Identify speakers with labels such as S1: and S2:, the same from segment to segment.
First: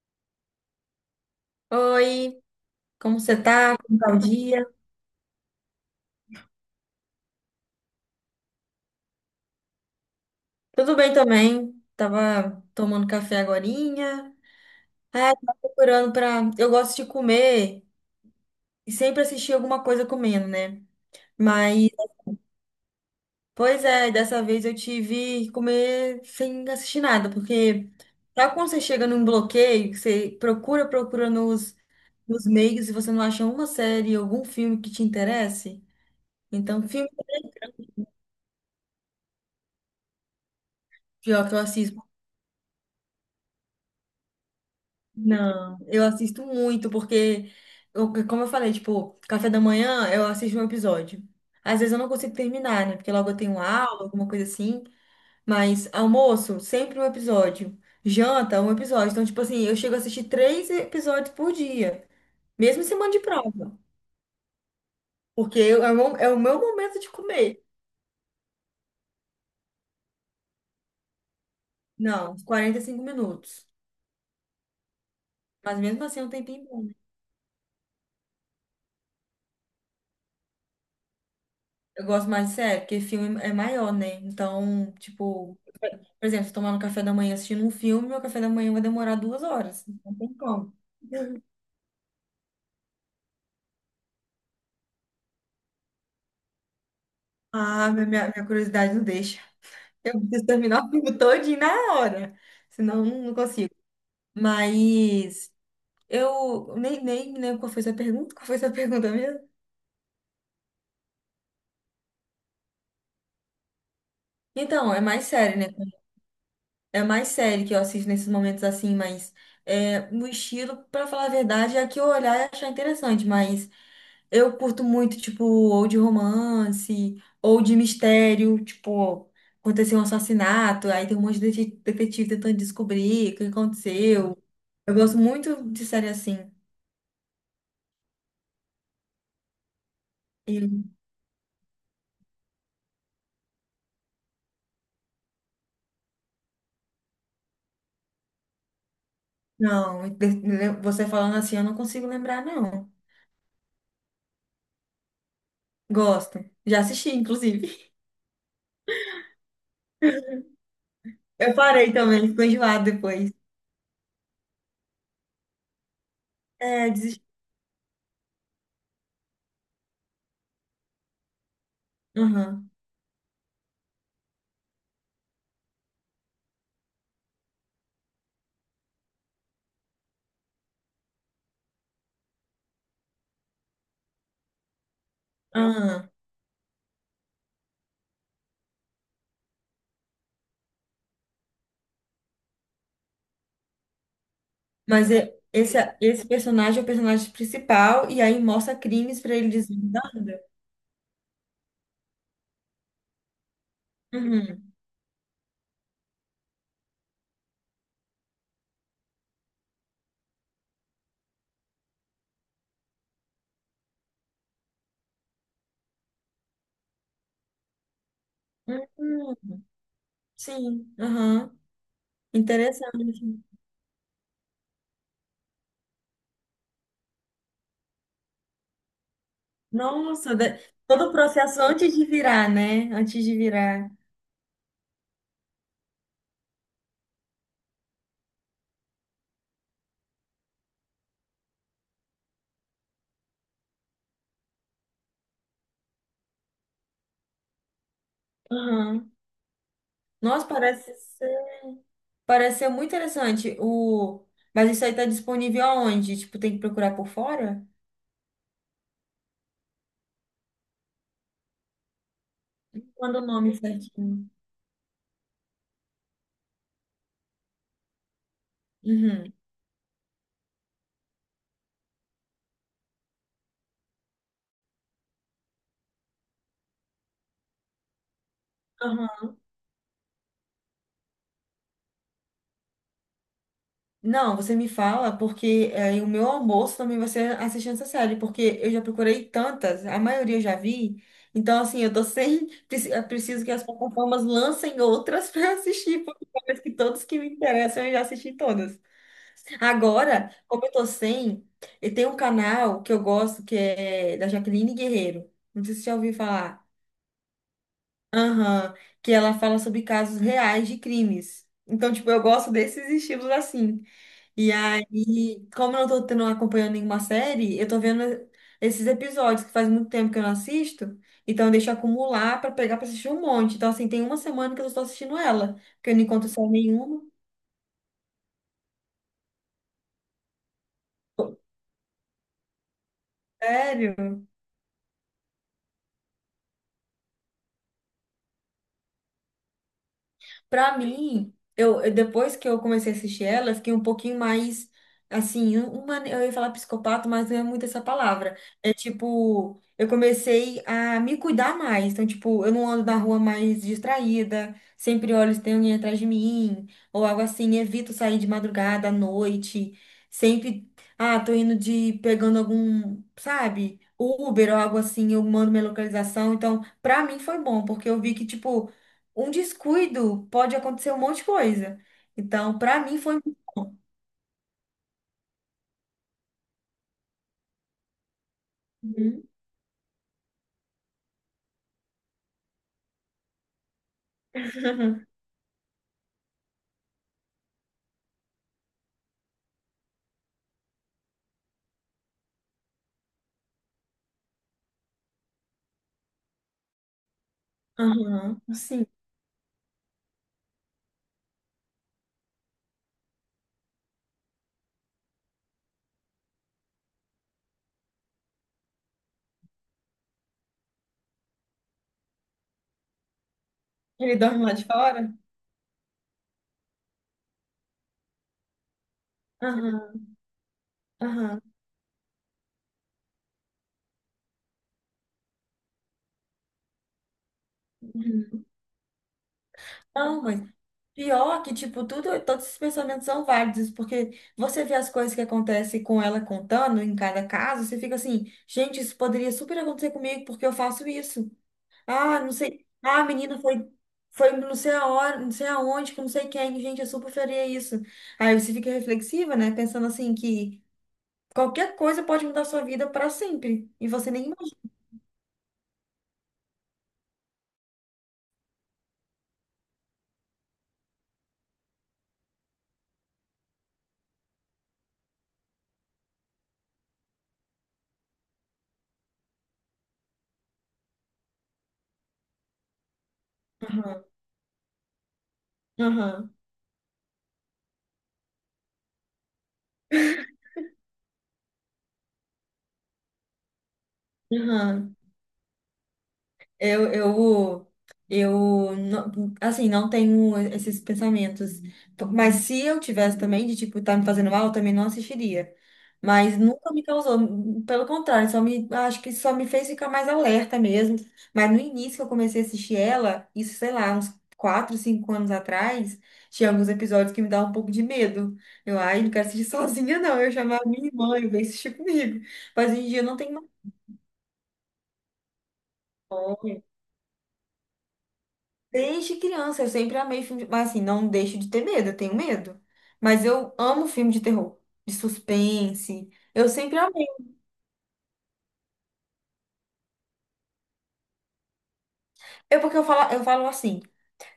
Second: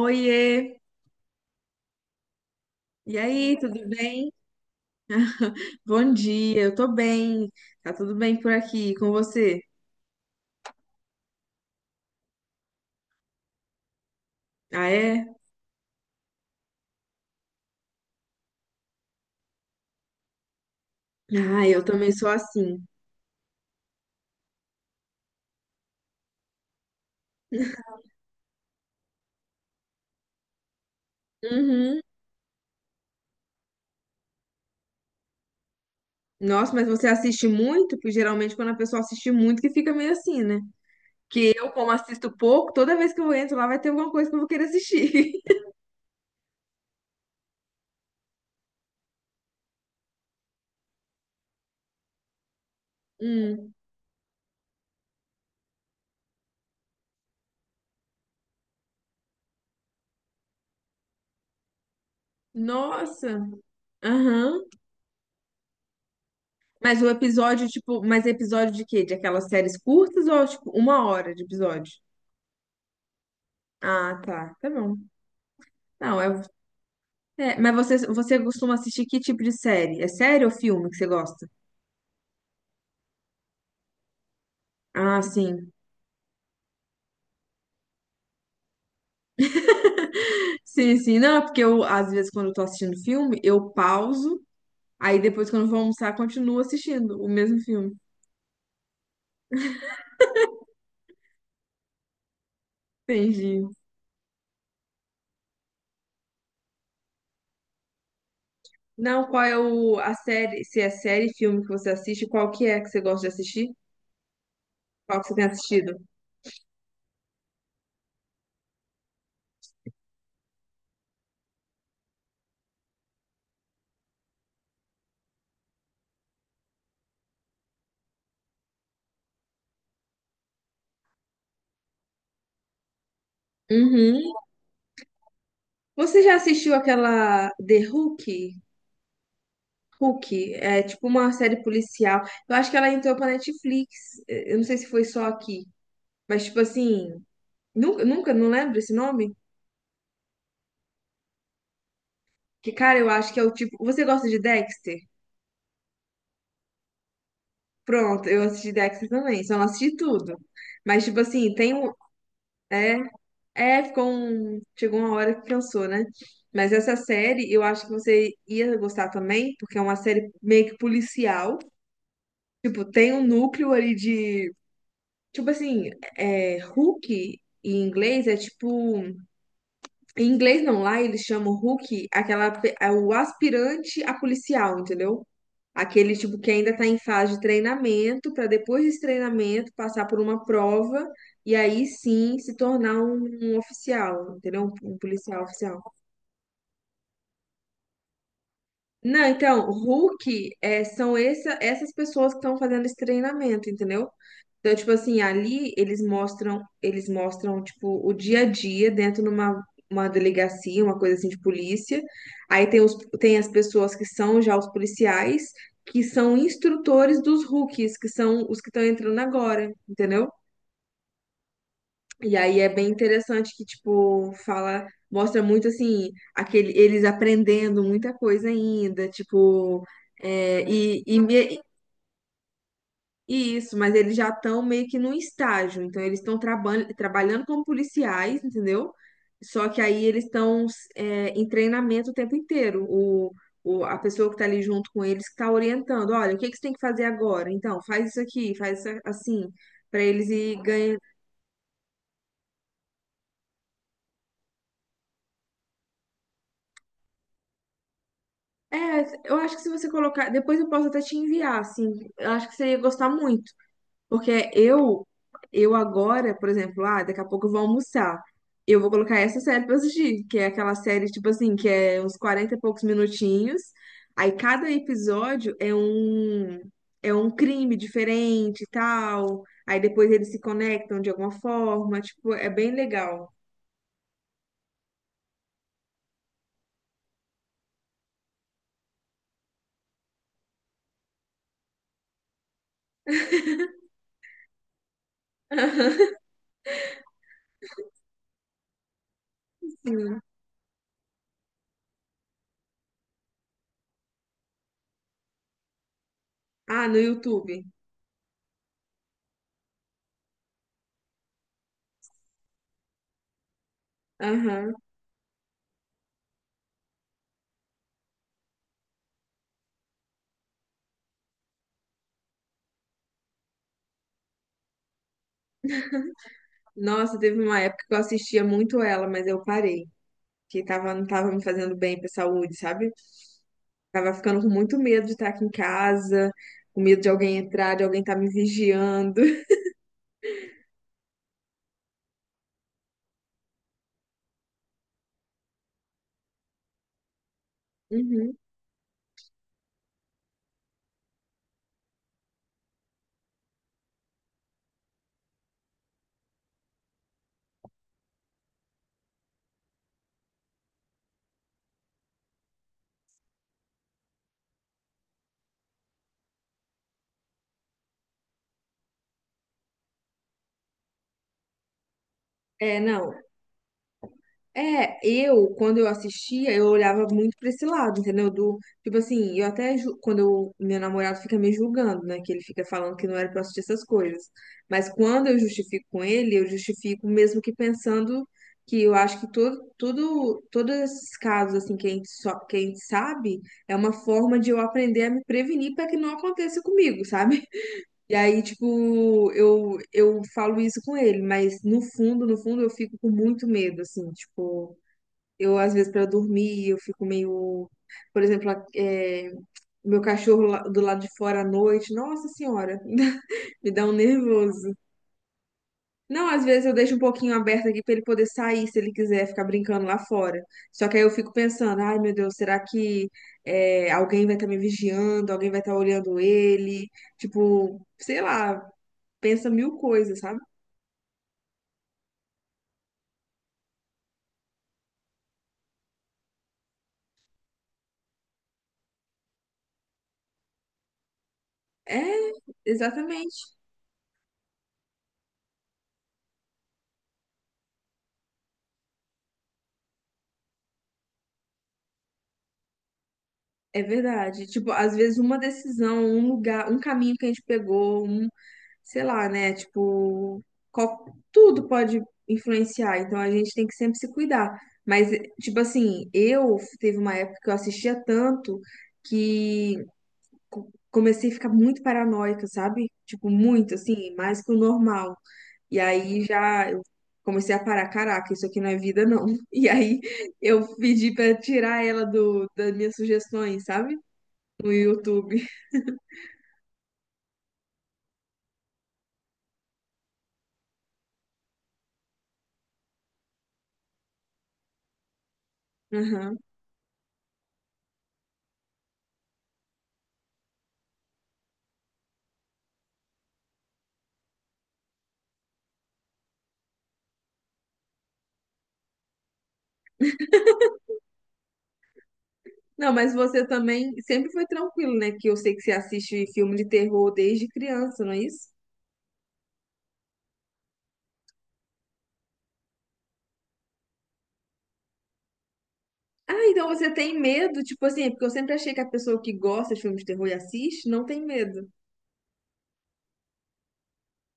S1: Oiê!
S2: Oi,
S1: E
S2: como você
S1: aí,
S2: tá?
S1: tudo
S2: Como tá o
S1: bem?
S2: dia?
S1: Bom dia, eu tô bem. Tá tudo bem por aqui com você?
S2: Tudo bem também. Tava tomando café agorinha.
S1: Ah, é?
S2: É, tava procurando pra... Eu gosto de comer e sempre assistir alguma coisa comendo, né?
S1: Ah, eu
S2: Mas,
S1: também sou assim.
S2: pois é, dessa vez eu tive que comer sem assistir nada, porque sabe quando você chega num bloqueio, que você procura, procura nos,
S1: Uhum.
S2: nos meios e você não acha uma série, algum filme que te interesse?
S1: Nossa,
S2: Então,
S1: mas você
S2: filme
S1: assiste muito? Porque geralmente quando a pessoa assiste muito que fica meio assim, né?
S2: pior
S1: Que
S2: que eu
S1: eu, como
S2: assisto.
S1: assisto pouco, toda vez que eu entro lá vai ter alguma coisa que eu vou querer assistir.
S2: Não, eu assisto muito, porque, como eu falei, tipo, café da manhã eu assisto um episódio. Às vezes eu não consigo terminar, né? Porque logo eu tenho
S1: Hum.
S2: aula, alguma coisa assim. Mas almoço, sempre um episódio. Janta, um episódio. Então, tipo assim, eu chego a assistir três episódios por dia, mesmo em semana de
S1: Nossa!
S2: prova.
S1: Aham.
S2: Porque é o meu momento
S1: Mas o
S2: de comer.
S1: episódio, tipo, mas episódio de quê? De aquelas séries curtas ou, tipo, 1 hora de episódio?
S2: Não, uns 45 minutos.
S1: Ah, tá. Tá bom.
S2: Mas mesmo
S1: Não,
S2: assim é
S1: é
S2: um tempinho bom.
S1: É, mas você costuma assistir que tipo de série? É série ou filme que você gosta?
S2: Eu gosto mais de série, porque filme é maior, né? Então,
S1: Ah,
S2: tipo.
S1: sim.
S2: Por exemplo, se tomar no café da manhã assistindo um filme, meu café da manhã vai demorar duas horas. Não tem como.
S1: Sim, sim. Não, é porque eu, às vezes, quando eu tô assistindo filme, eu pauso, aí depois, quando eu vou almoçar, continuo assistindo o mesmo
S2: Ah,
S1: filme.
S2: minha curiosidade não deixa. Eu preciso terminar o filme todinho na hora. Senão eu não
S1: Entendi.
S2: consigo. Mas eu nem lembro qual foi sua pergunta. Qual foi sua pergunta
S1: Não, qual
S2: mesmo?
S1: é o, a série, se é série, filme que você assiste, qual que é que você gosta de assistir?
S2: Então, é
S1: Qual
S2: mais
S1: que você tem
S2: sério, né?
S1: assistido?
S2: É mais sério que eu assisto nesses momentos assim, mas é, o estilo, pra falar a verdade, é a que eu olhar e achar interessante, mas eu curto muito, tipo, ou de romance, ou de mistério, tipo, aconteceu um assassinato, aí tem um monte de detetive tentando descobrir o que
S1: Uhum.
S2: aconteceu. Eu gosto muito de série
S1: Você já
S2: assim.
S1: assistiu aquela The Hook? Hook é
S2: E,
S1: tipo uma série policial. Eu acho que ela entrou pra Netflix. Eu não sei se foi só aqui. Mas, tipo assim, nunca, nunca, não lembro esse nome?
S2: não, você falando assim, eu não consigo lembrar,
S1: Que,
S2: não.
S1: cara, eu acho que é o tipo. Você gosta de Dexter?
S2: Gosto. Já assisti, inclusive.
S1: Pronto, eu assisti Dexter também, só não assisti tudo. Mas, tipo assim,
S2: Eu
S1: tem um.
S2: parei também, ficou enjoado
S1: É,
S2: depois.
S1: é, ficou um. Chegou uma hora que cansou, né? Mas
S2: É,
S1: essa
S2: desisti.
S1: série eu acho que você ia gostar também, porque é uma série meio que policial.
S2: Aham.
S1: Tipo, tem um núcleo ali de. Tipo assim, é, Hook em inglês é tipo. Em inglês não, lá eles chamam Rookie, aquela, é o aspirante a policial, entendeu?
S2: Aham.
S1: Aquele tipo que ainda está em fase de treinamento, para depois desse treinamento passar por uma prova e aí sim se tornar um oficial, entendeu? Um
S2: Mas
S1: policial
S2: esse,
S1: oficial.
S2: esse personagem é o personagem principal, e aí mostra crimes
S1: Não,
S2: pra ele
S1: então,
S2: desvendando.
S1: Rookie é, são essas pessoas que estão fazendo esse treinamento, entendeu?
S2: Uhum.
S1: Então, tipo assim, ali eles mostram, tipo, o dia a dia dentro numa uma delegacia, uma coisa assim de polícia. Aí tem as pessoas que são já os policiais, que são instrutores dos rookies, que são os que estão entrando
S2: Hum,
S1: agora, entendeu?
S2: sim, aham.
S1: E aí é bem
S2: Interessante.
S1: interessante que, tipo, fala, mostra muito assim, aquele, eles aprendendo muita coisa ainda,
S2: Nossa,
S1: é, e,
S2: todo o
S1: e, me-
S2: processo antes de virar, né? Antes de
S1: Isso,
S2: virar.
S1: mas eles já estão meio que num estágio, então eles estão trabalhando como policiais, entendeu? Só que aí eles estão em treinamento o tempo inteiro. A pessoa que está ali junto com eles que está orientando, olha, o que que você tem que fazer agora? Então, faz isso aqui, faz isso
S2: Aham.
S1: assim, para eles
S2: Nossa,
S1: ir ganhando.
S2: parece ser muito interessante. O... Mas isso aí tá disponível aonde? Tipo, tem que procurar por fora?
S1: É, eu acho que se você colocar, depois eu posso até te enviar, assim, eu acho que você ia gostar
S2: Manda o
S1: muito.
S2: nome certinho.
S1: Porque eu agora, por exemplo, ah, daqui a pouco eu vou almoçar. Eu vou colocar
S2: Uhum.
S1: essa série pra assistir, que é aquela série, tipo assim, que é uns 40 e poucos minutinhos. Aí cada episódio é um crime diferente e tal. Aí depois eles se conectam de alguma forma. Tipo, é bem legal.
S2: Não, você me fala, porque aí o meu almoço também vai ser assistindo essa série, porque eu já procurei tantas, a maioria eu já vi. Então, assim, eu tô sem. Eu preciso que as plataformas lancem outras para assistir, porque parece que todos que me interessam eu já assisti todas.
S1: Sim.
S2: Agora, como eu tô sem, e tem um canal que eu gosto que é da Jaqueline Guerreiro. Não sei se você já ouviu falar.
S1: Ah, no YouTube.
S2: Aham, que ela fala sobre casos reais de crimes. Então, tipo, eu gosto desses estilos assim. E
S1: Aham.
S2: aí, como eu não tô tendo, acompanhando nenhuma série, eu tô vendo esses episódios que faz muito tempo que eu não assisto, então eu deixo acumular pra pegar pra assistir um monte. Então, assim, tem uma semana que eu só tô assistindo ela, porque eu não encontro série nenhuma.
S1: Nossa, teve uma época que eu assistia muito ela, mas eu parei. Que tava, não tava me fazendo bem pra saúde, sabe?
S2: Sério?
S1: Tava ficando com muito medo de estar aqui em casa, com medo de alguém entrar, de alguém estar me vigiando.
S2: Pra mim, depois que eu comecei a assistir ela, eu fiquei um pouquinho mais assim, eu ia falar psicopata, mas não é muito essa palavra.
S1: Uhum.
S2: É tipo, eu comecei a me cuidar mais. Então, tipo, eu não ando na rua mais distraída, sempre olho se tem alguém atrás de mim, ou algo assim, evito sair de madrugada à noite, sempre, ah, tô indo de pegando algum, sabe? Uber ou algo assim, eu mando minha localização. Então, pra mim foi bom, porque eu vi que, tipo, um descuido pode acontecer um monte de coisa. Então,
S1: É,
S2: pra mim
S1: não.
S2: foi muito bom.
S1: É, eu, quando eu assistia, eu olhava muito pra esse lado, entendeu? Do, tipo
S2: Uhum.
S1: assim, eu até, quando eu, meu namorado fica me julgando, né? Que ele fica falando que não era pra eu assistir essas coisas. Mas quando eu justifico com ele, eu justifico mesmo que pensando que eu acho que todo, tudo, todos esses casos, assim, que a gente, só, que a gente sabe, é uma forma de eu aprender a me prevenir para que não aconteça comigo, sabe? E
S2: Aham,
S1: aí,
S2: sim.
S1: tipo, eu falo isso com ele, mas no fundo, no fundo, eu fico com muito medo, assim, tipo, eu às vezes para dormir, eu fico meio, por exemplo, meu cachorro do lado de fora à noite, nossa senhora, me dá um
S2: Ele dorme lá de
S1: nervoso.
S2: fora?
S1: Não, às vezes eu deixo um pouquinho aberto aqui para ele poder sair, se ele quiser ficar brincando
S2: Aham,
S1: lá fora. Só que aí eu fico
S2: aham.
S1: pensando, ai meu Deus, será que alguém vai estar me vigiando, alguém vai estar olhando ele? Tipo, sei
S2: Uhum.
S1: lá, pensa mil coisas,
S2: Não,
S1: sabe?
S2: mas pior que, tipo, tudo, todos esses pensamentos são válidos, porque você vê as coisas que acontecem com ela contando em cada caso, você fica assim, gente, isso poderia super acontecer comigo porque eu faço isso. Ah, não
S1: É,
S2: sei. Ah, a menina
S1: exatamente.
S2: foi, foi não sei aonde, não sei aonde, com não sei quem. Gente, eu super faria isso. Aí você fica reflexiva, né? Pensando assim que qualquer coisa pode mudar sua vida para sempre.
S1: É
S2: E você nem
S1: verdade. Tipo,
S2: imagina.
S1: às vezes uma decisão, um lugar, um caminho que a gente pegou, um, sei lá, né? Tipo, qual- tudo pode influenciar. Então a gente tem que sempre se cuidar. Mas, tipo assim, eu teve uma época que eu assistia tanto que comecei a ficar muito paranoica, sabe? Tipo, muito,
S2: Aham,
S1: assim, mais que o normal. E aí
S2: aham,
S1: já eu comecei a parar, caraca, isso aqui não é vida, não. E aí eu pedi pra tirar ela do, das minhas sugestões, sabe? No
S2: aham.
S1: YouTube.
S2: Eu, eu, eu, não- assim, não tenho esses pensamentos. Mas se eu tivesse também, de tipo, tá me fazendo mal, eu também não assistiria. Mas
S1: Aham.
S2: nunca me causou. Pelo contrário, só me, acho que só me fez ficar mais alerta mesmo. Mas no início que eu comecei a assistir ela, isso, sei lá, uns 4 ou 5 anos atrás, tinha alguns episódios que me davam um pouco de medo. Eu, ai, não quero assistir sozinha, não. Eu chamava minha irmã, eu veio assistir comigo. Mas hoje em
S1: Não,
S2: dia eu
S1: mas
S2: não
S1: você
S2: tenho
S1: também sempre foi tranquilo, né? Que eu sei que você assiste filme
S2: mais.
S1: de terror desde criança, não é isso?
S2: Desde criança, eu sempre amei filme de... Mas assim, não deixo de ter medo, eu tenho medo. Mas eu amo filme de terror, de suspense.
S1: Ah,
S2: Eu
S1: então
S2: sempre
S1: você
S2: amei.
S1: tem medo, tipo assim, é porque eu sempre achei que a pessoa que gosta de filmes de terror e assiste não tem medo.
S2: É porque eu falo assim,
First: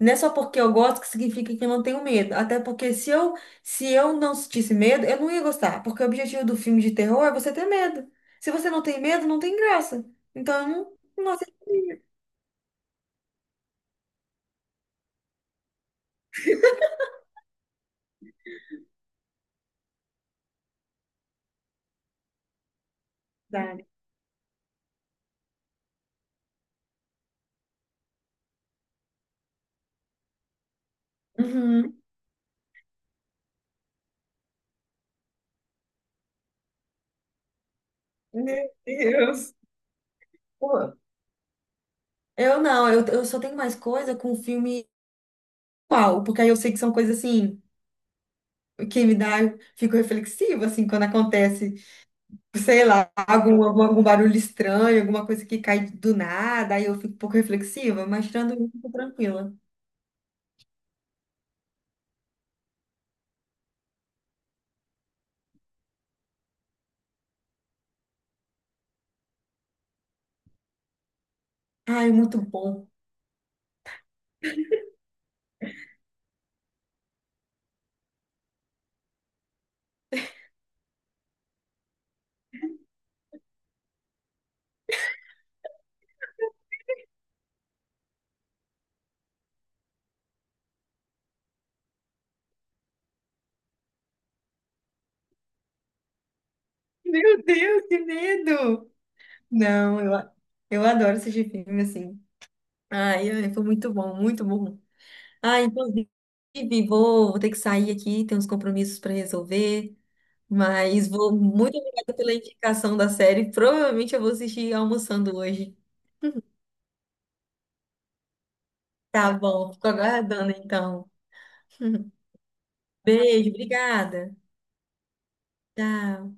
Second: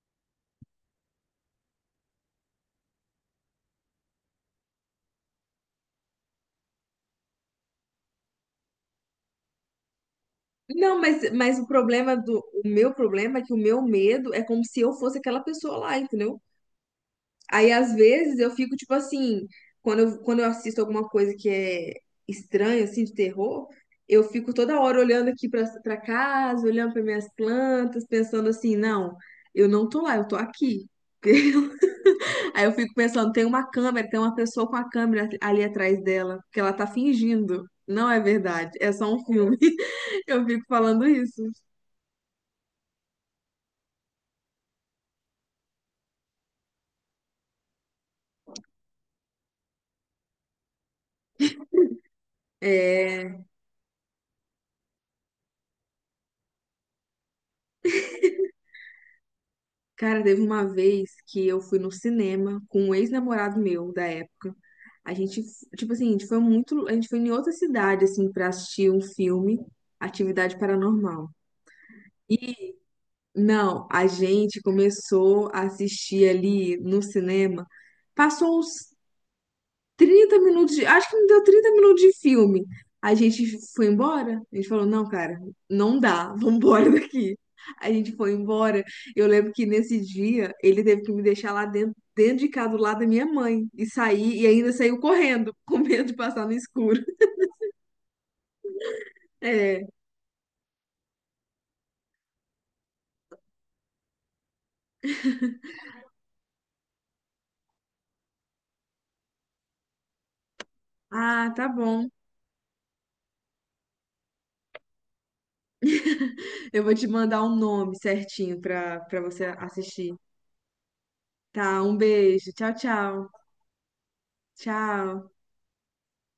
S2: não é só porque eu gosto que significa que eu não tenho medo. Até porque se eu não sentisse medo, eu não ia gostar. Porque o objetivo do filme de terror é você ter medo. Se você não tem medo, não tem graça. Então, eu não,
S1: Não, mas,
S2: não
S1: mas
S2: aceito
S1: o
S2: isso.
S1: problema do, o meu problema é que o meu medo é como se eu fosse aquela pessoa lá, entendeu? Aí, às vezes, eu fico, tipo assim, quando eu assisto alguma coisa que é estranha, assim, de terror,
S2: Sabe?
S1: eu fico toda hora olhando aqui pra casa, olhando para minhas plantas, pensando assim, não, eu não tô lá, eu tô aqui.
S2: Uhum.
S1: Aí eu fico pensando, tem uma câmera, tem uma pessoa com a câmera ali atrás dela, que ela tá fingindo. Não é
S2: Meu
S1: verdade, é só um
S2: Deus.
S1: filme. Eu fico
S2: Pô,
S1: falando isso.
S2: eu não, eu só tenho mais coisa com filme. Qual, porque aí eu sei que são coisas assim que me dá, eu fico reflexiva assim quando acontece, sei lá,
S1: é
S2: algum barulho estranho, alguma coisa que cai do nada, aí eu fico um pouco reflexiva, mas tirando isso, eu tô tranquila.
S1: Cara, teve uma vez que eu fui no cinema com um ex-namorado meu da época. A gente, tipo assim, a gente foi muito, a gente foi em outra cidade assim pra assistir um filme, Atividade Paranormal.
S2: Ai, muito
S1: E
S2: bom.
S1: não, a gente começou a assistir ali no cinema. Passou uns 30 minutos de, acho que não deu 30 minutos de filme. A gente foi embora, a gente falou, não, cara, não dá, vamos embora daqui. A gente foi embora. Eu lembro que nesse dia ele teve que me deixar lá dentro, dentro de casa, do lado da minha mãe, e sair, e ainda saiu correndo, com medo de passar no escuro.
S2: Meu Deus, que medo!
S1: É,
S2: Não, eu adoro assistir filme assim. Ai, ai, foi muito bom, muito bom. Ai, inclusive, vou ter que sair aqui, tem uns compromissos para resolver. Mas vou
S1: ah, tá
S2: muito
S1: bom.
S2: obrigada pela indicação da série. Provavelmente eu vou assistir almoçando hoje.
S1: Eu vou te mandar o nome certinho pra
S2: Tá
S1: você
S2: bom, fico
S1: assistir.
S2: aguardando então.
S1: Tá, um beijo. Tchau, tchau.
S2: Beijo, obrigada.
S1: Tchau.
S2: Tchau.